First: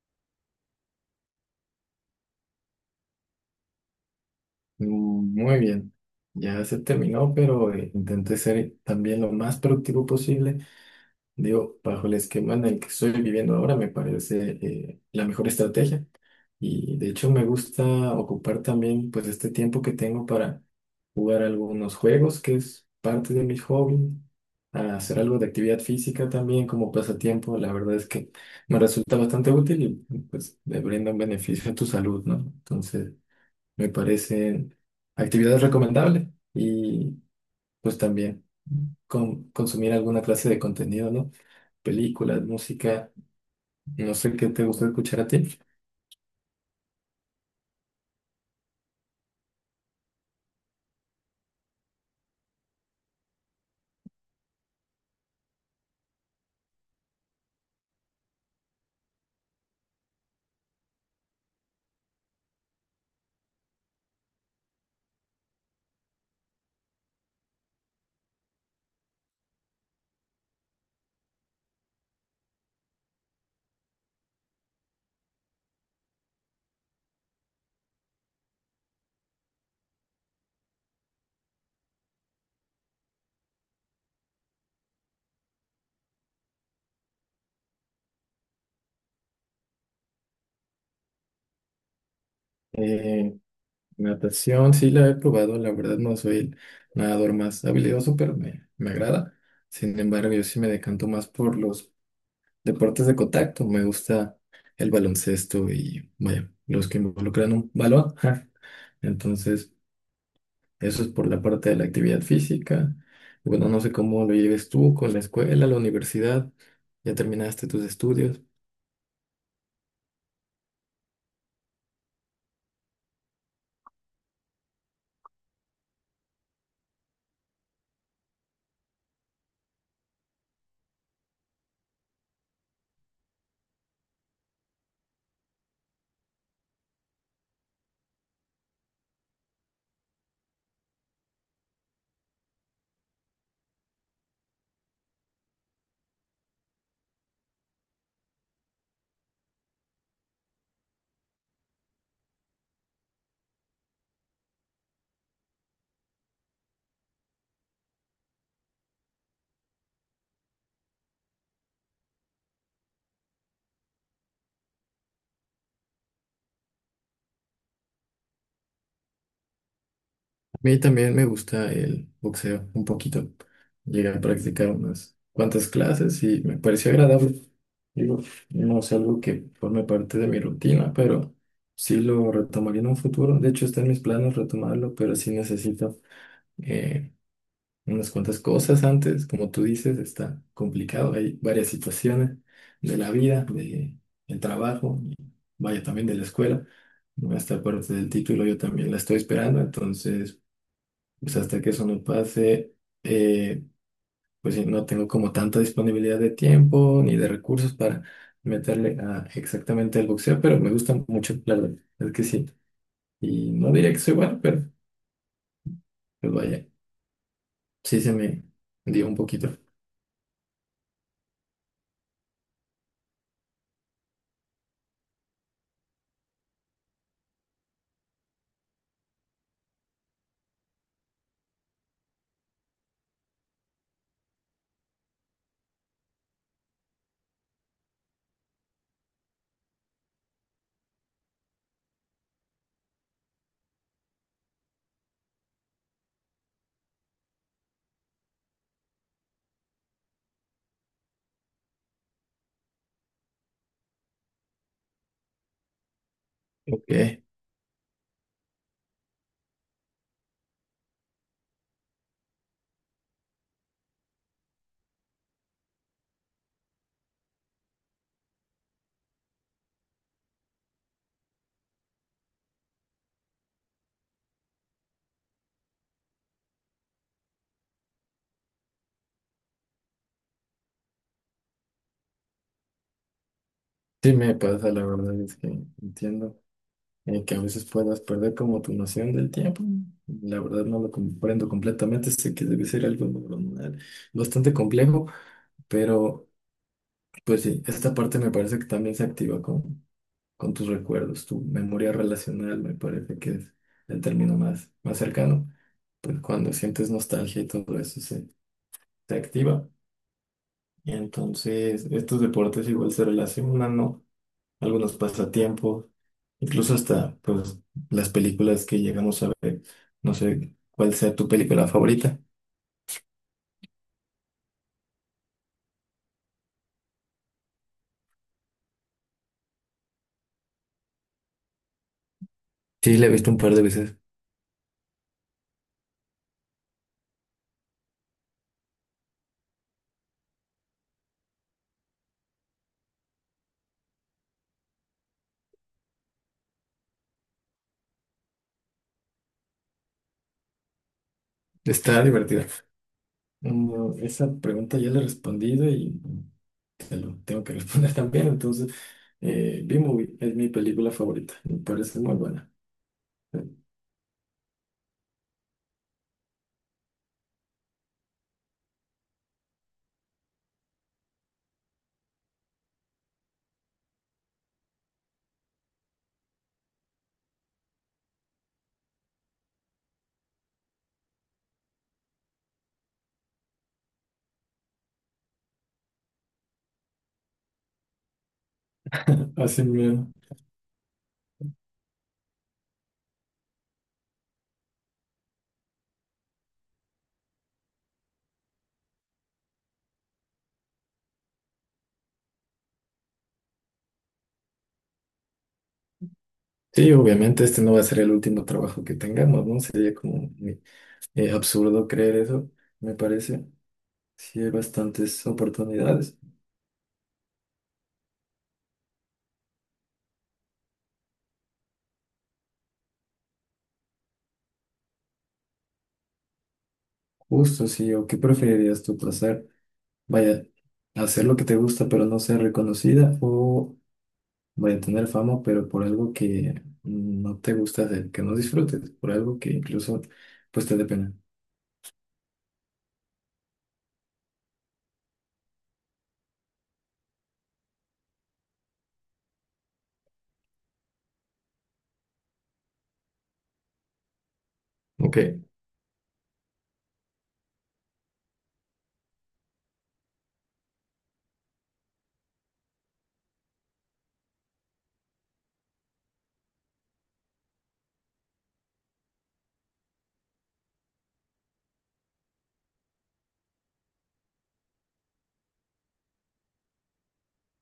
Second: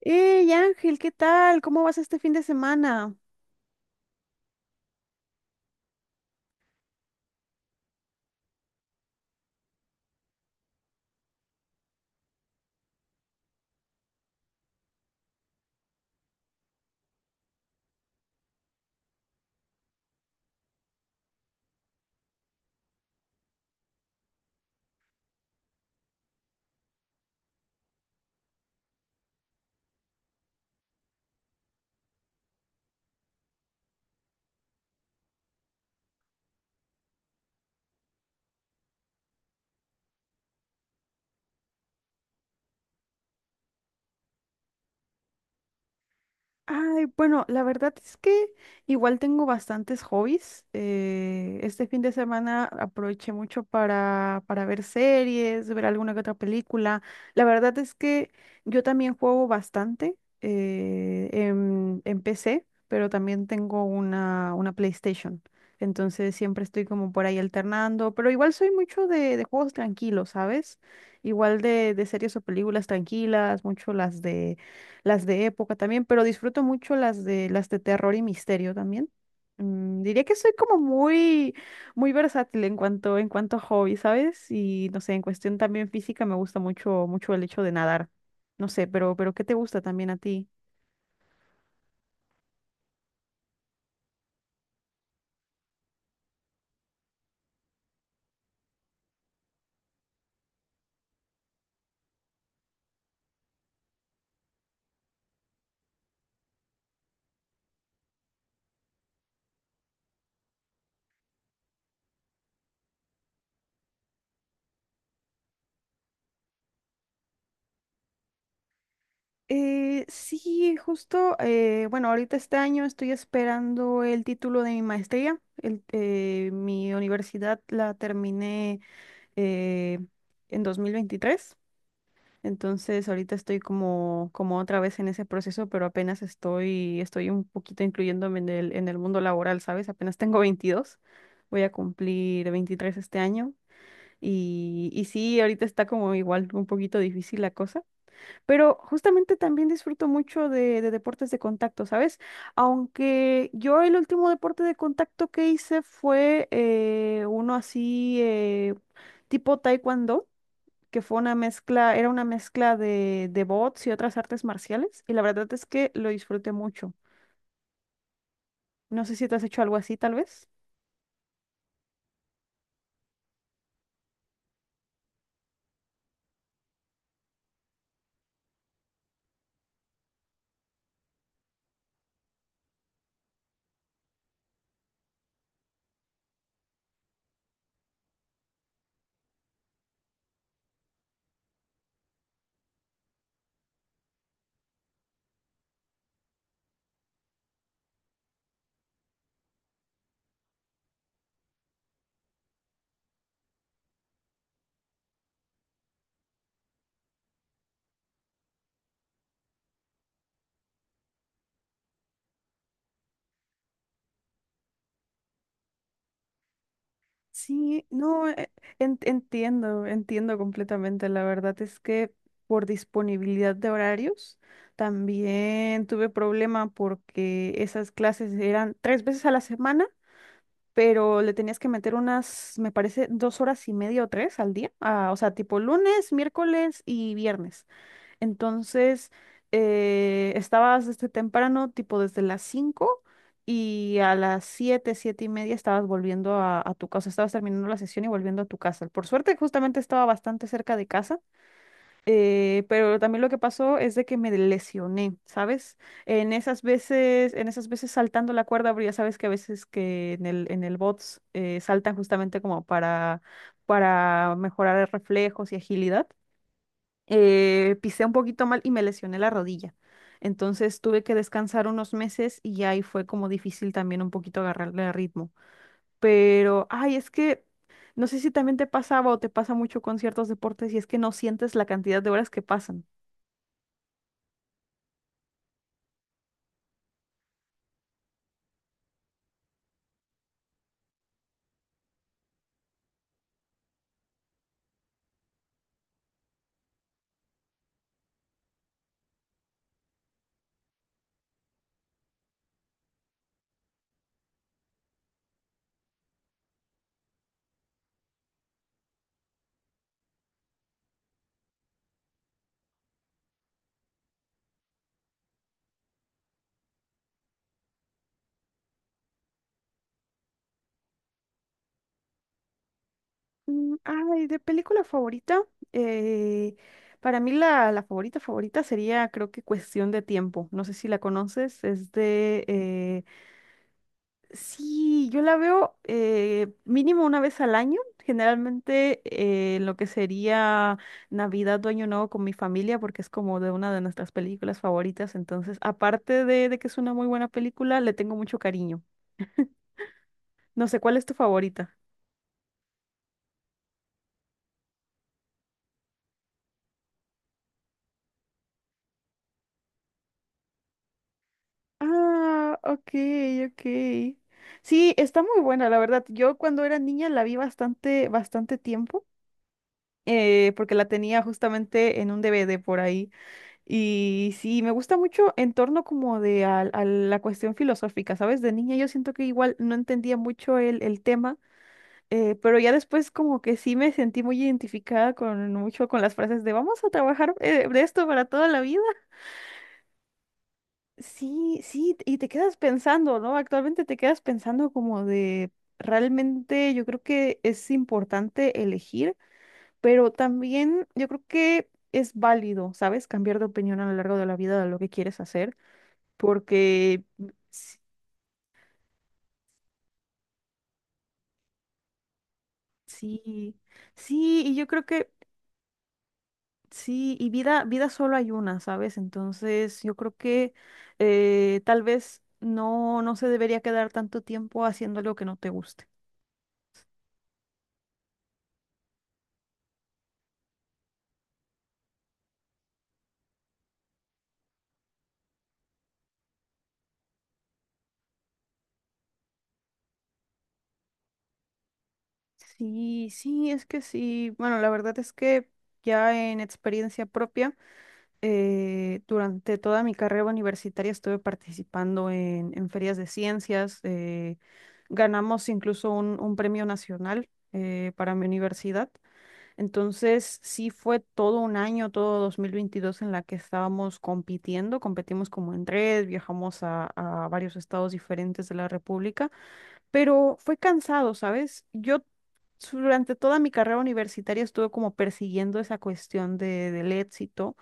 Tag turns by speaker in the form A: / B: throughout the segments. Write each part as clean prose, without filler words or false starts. A: ¡Ey, Ángel! ¿Qué tal? ¿Cómo vas este fin de semana?
B: Mm, muy bien, ya se terminó, pero intenté ser también lo más productivo posible. Digo, bajo el esquema en el que estoy viviendo ahora, me parece la mejor estrategia. Y de hecho me gusta ocupar también pues este tiempo que tengo para jugar algunos juegos, que es parte de mi hobby, a hacer algo de actividad física también como pasatiempo. La verdad es que me resulta bastante útil y pues le brinda un beneficio a tu salud, ¿no? Entonces me parecen actividades recomendables y pues también consumir alguna clase de contenido, ¿no? Películas, música, no sé qué te gusta escuchar a ti.
A: Ay, bueno, la verdad es que igual tengo bastantes hobbies. Este fin de semana aproveché mucho para ver series, ver alguna que otra película. La verdad es que yo también juego bastante en PC, pero también tengo una PlayStation. Entonces siempre estoy como por ahí alternando, pero igual soy mucho de juegos tranquilos, ¿sabes? Igual de series o películas tranquilas, mucho las de época también, pero disfruto mucho las de terror y misterio también. Diría que soy como muy versátil en cuanto a hobby, ¿sabes? Y no sé, en cuestión también física me gusta mucho el hecho de nadar. No sé, pero ¿qué te gusta también a ti?
B: Eh, natación, sí la he probado, la verdad no soy el nadador más habilidoso, pero me agrada. Sin embargo, yo sí me decanto más por los deportes de contacto. Me gusta el baloncesto y, vaya, los que involucran un balón. Entonces eso es por la parte de la actividad física. Bueno, no sé cómo lo lleves tú con la escuela, la universidad. Ya terminaste tus estudios.
A: Sí, justo, bueno, ahorita este año estoy esperando el título de mi maestría. Mi universidad la terminé eh, en 2023. Entonces, ahorita estoy como otra vez en ese proceso, pero apenas estoy un poquito incluyéndome en el mundo laboral, ¿sabes? Apenas tengo veintidós, voy a cumplir 23 este año. Y sí, ahorita está como igual un poquito difícil la cosa, pero justamente también disfruto mucho de deportes de contacto, ¿sabes? Aunque yo el último deporte de contacto que hice fue uno así tipo taekwondo que fue una mezcla, era una mezcla de bots y otras artes marciales, y la verdad es que lo disfruté mucho. No sé si te has hecho algo así, tal vez.
B: A mí también me gusta el boxeo un poquito. Llegué a practicar unas cuantas clases y me pareció agradable. Digo, no es algo que forme parte de mi rutina, pero sí lo retomaría en un futuro. De hecho, está en mis planes retomarlo, pero sí necesito eh, unas cuantas cosas antes. Como tú dices, está complicado, hay varias situaciones de la vida, de el trabajo, y vaya también de la escuela. Esta parte del título yo también la estoy esperando, entonces pues hasta que eso no pase, eh, pues no tengo como tanta disponibilidad de tiempo ni de recursos para meterle a exactamente al boxeo, pero me gusta mucho, la verdad, es que sí. Y no diría que soy bueno, pero pues vaya,
A: Sí,
B: sí se
A: no,
B: me dio un poquito.
A: entiendo, entiendo completamente. La verdad es que por disponibilidad de horarios también tuve problema porque esas clases eran tres veces a la semana, pero le tenías que meter unas, me parece, dos horas y media o tres al día. Ah, o sea, tipo lunes, miércoles y viernes. Entonces, estabas desde temprano, tipo desde las 5 y a las 7 7 y media estabas volviendo a tu casa, estabas terminando la sesión y volviendo a tu casa. Por suerte, justamente estaba bastante cerca de casa, pero también lo que pasó es de que me lesioné, ¿sabes?
B: Ok.
A: En esas veces saltando la cuerda, pero ya sabes que a veces que en el bots saltan justamente como para mejorar reflejos y agilidad, pisé un poquito mal y me lesioné la rodilla. Entonces tuve que descansar unos meses y ahí fue como difícil también un poquito agarrarle el ritmo. Pero, ay, es que no sé si también te pasaba o te pasa mucho con ciertos deportes y es que no sientes la cantidad de horas que pasan.
B: Sí me pasa, la verdad es que entiendo que a veces puedas perder como tu noción del tiempo. La verdad no lo comprendo completamente, sé que debe ser algo neuronal bastante complejo, pero pues sí, esta parte me parece que también se activa con tus recuerdos, tu memoria relacional me parece que es el término más cercano. Pues cuando sientes nostalgia y todo eso se activa. Y entonces estos deportes igual se relacionan, ¿no? Algunos pasatiempos, incluso hasta pues las películas que llegamos a ver. No sé cuál sea tu película favorita.
A: Ay, de película favorita, eh, para mí la favorita favorita sería creo que Cuestión de Tiempo. No sé si la conoces, es
B: Sí,
A: de...
B: la he visto un par de veces.
A: Sí, yo la veo mínimo una vez al año, generalmente en lo que sería Navidad o Año Nuevo con mi familia, porque es como de una de nuestras películas favoritas. Entonces, aparte de que es una muy buena película, le tengo mucho cariño. No sé, ¿cuál es tu favorita?
B: Está divertida. Mm, esa pregunta ya la he respondido y te lo tengo que responder también. Entonces, B-Movie es mi película favorita. Me parece muy buena.
A: Ah, ok, ok. Sí, está muy buena, la verdad. Yo cuando era niña la vi bastante, bastante tiempo, porque la tenía justamente en un DVD por ahí. Y sí, me gusta mucho en torno como de a la cuestión filosófica, ¿sabes? De niña yo siento que igual no entendía mucho el tema, pero ya después como que sí me sentí muy identificada con mucho con las frases de vamos a trabajar, de esto para toda la vida.
B: Así mismo.
A: Sí, sí, y te quedas pensando, ¿no? Actualmente te quedas pensando como de realmente yo creo que es importante elegir, pero también yo creo que es válido, ¿sabes? Cambiar de opinión a lo largo de la vida de lo que quieres hacer
B: Sí,
A: porque...
B: obviamente este no
A: s-
B: va a ser el último trabajo que tengamos, ¿no? Sería como absurdo creer eso, me parece.
A: sí,
B: Sí,
A: sí,
B: hay
A: y yo creo que
B: bastantes oportunidades.
A: sí, y vida, vida solo hay una, ¿sabes? Entonces yo creo que tal vez no se debería quedar tanto tiempo haciendo algo que no te guste.
B: Justo, sí, o qué preferirías tú pasar, vaya, hacer lo que te gusta pero no ser reconocida o vaya tener fama pero por algo que no te gusta hacer, que no disfrutes, por algo que incluso pues te dé pena.
A: Sí, sí, es que sí. Bueno, la verdad es que ya en experiencia propia. Durante toda mi carrera universitaria estuve participando en ferias de ciencias. Ganamos
B: Ok,
A: incluso un premio nacional para mi universidad. Entonces, sí fue todo un año, todo 2022 en la que estábamos compitiendo. Competimos como en red, viajamos a varios estados diferentes de la República, pero fue cansado, ¿sabes? Yo durante toda mi carrera universitaria estuve como persiguiendo esa cuestión de, del éxito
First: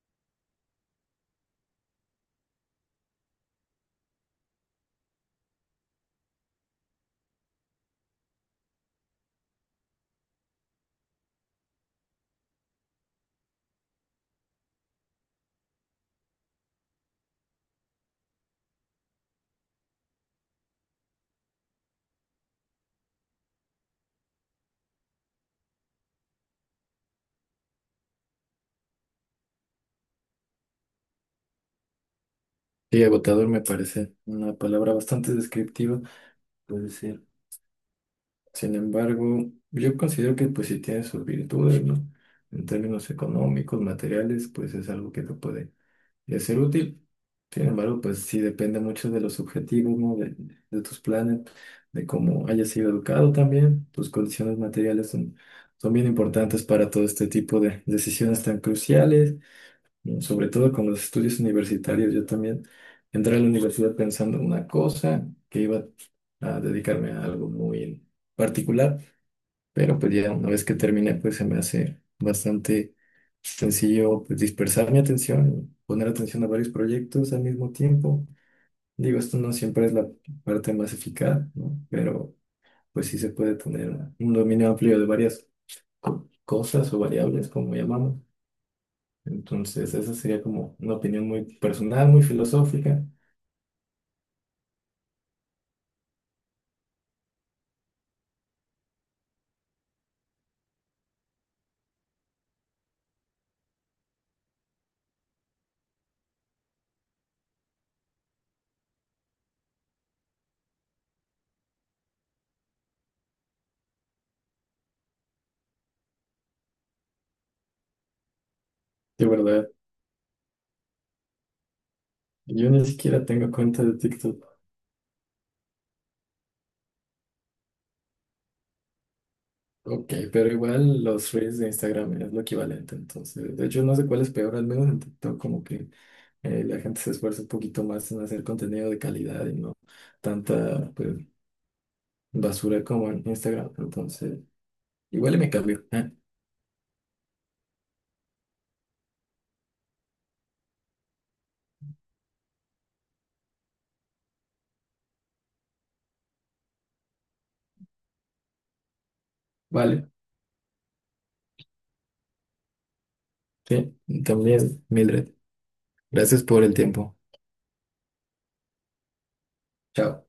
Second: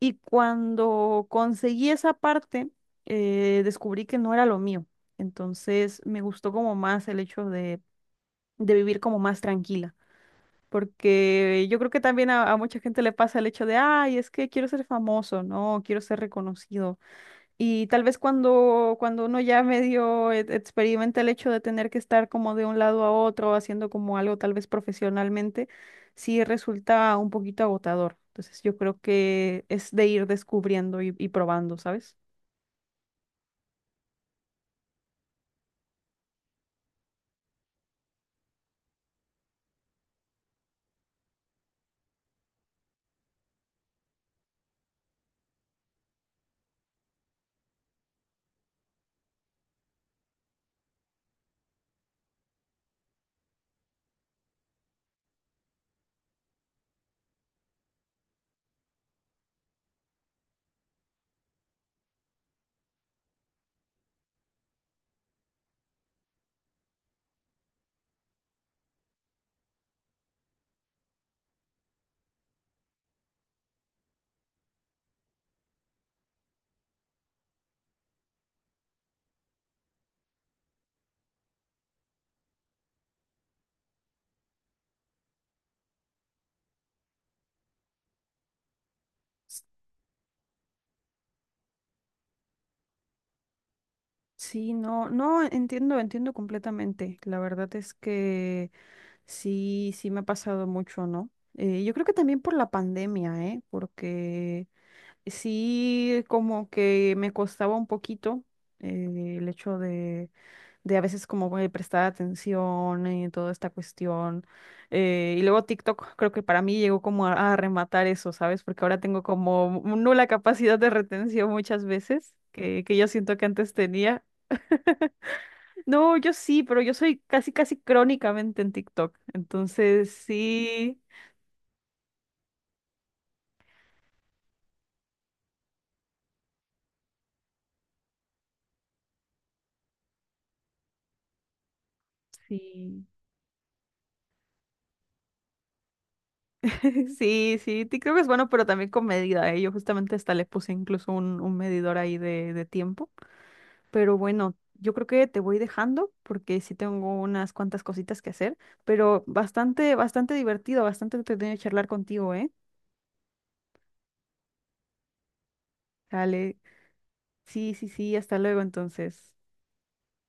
A: y cuando conseguí esa parte, descubrí que no era lo mío. Entonces me gustó como más el hecho de vivir como más tranquila. Porque yo creo que también a mucha gente le pasa el hecho de, ay, es que quiero ser famoso, ¿no? Quiero ser reconocido. Y tal vez cuando uno ya medio experimenta el hecho de tener que estar como de un lado a otro, haciendo como algo tal vez profesionalmente, sí resulta un poquito agotador. Entonces yo creo que es de ir descubriendo y probando, ¿sabes?
B: sí, agotador me parece una palabra bastante descriptiva, puede ser. Sin embargo, yo considero que pues si tiene sus virtudes, ¿no? En términos económicos, materiales, pues es algo que te puede de ser útil. Sin embargo, pues sí depende mucho de los objetivos, ¿no? De tus planes, de cómo hayas sido educado también. Tus condiciones materiales son bien importantes para todo este tipo de decisiones tan cruciales, ¿no? Sobre todo con los estudios universitarios. Yo también entré a la universidad pensando en una cosa, que iba a dedicarme a algo muy particular. Pero pues ya una vez que termine, pues se me hace bastante sencillo pues dispersar mi atención, poner atención a varios proyectos al mismo tiempo. Digo, esto no siempre es la parte más eficaz, ¿no? Pero pues sí se puede tener un dominio amplio de varias cosas o variables, como llamamos. Entonces, esa sería como una opinión muy personal, muy filosófica.
A: Sí, no, no, entiendo, entiendo completamente. La verdad es que sí, sí me ha pasado mucho, ¿no? Yo creo que también por la pandemia, ¿eh? Porque sí, como que me costaba un poquito el hecho de a veces como güey, prestar atención y toda esta cuestión. Y luego TikTok creo que para mí llegó como a rematar eso, ¿sabes? Porque ahora tengo
B: De verdad,
A: como nula capacidad de retención muchas veces,
B: yo ni
A: que yo
B: siquiera
A: siento que
B: tengo
A: antes
B: cuenta de
A: tenía.
B: TikTok.
A: No, yo sí, pero yo soy casi crónicamente en TikTok. Entonces,
B: Ok, pero
A: sí,
B: igual los reels de Instagram es lo equivalente, entonces, de hecho no sé cuál es peor. Al menos en TikTok como que la gente se esfuerza un poquito más en hacer contenido de calidad y no tanta pues, basura
A: sí.
B: como en Instagram, entonces, igual y me cambio. Ah,
A: Sí, sí, creo que es bueno, pero también con medida, ¿eh? Yo justamente hasta le puse incluso un medidor ahí de tiempo. Pero bueno, yo creo que te voy dejando porque sí tengo unas cuantas cositas que hacer, pero bastante,
B: vale,
A: bastante divertido, bastante entretenido charlar contigo, ¿eh?
B: sí, también, Mildred, gracias
A: Dale,
B: por el tiempo.
A: sí, sí, sí, hasta luego entonces.
B: Chao.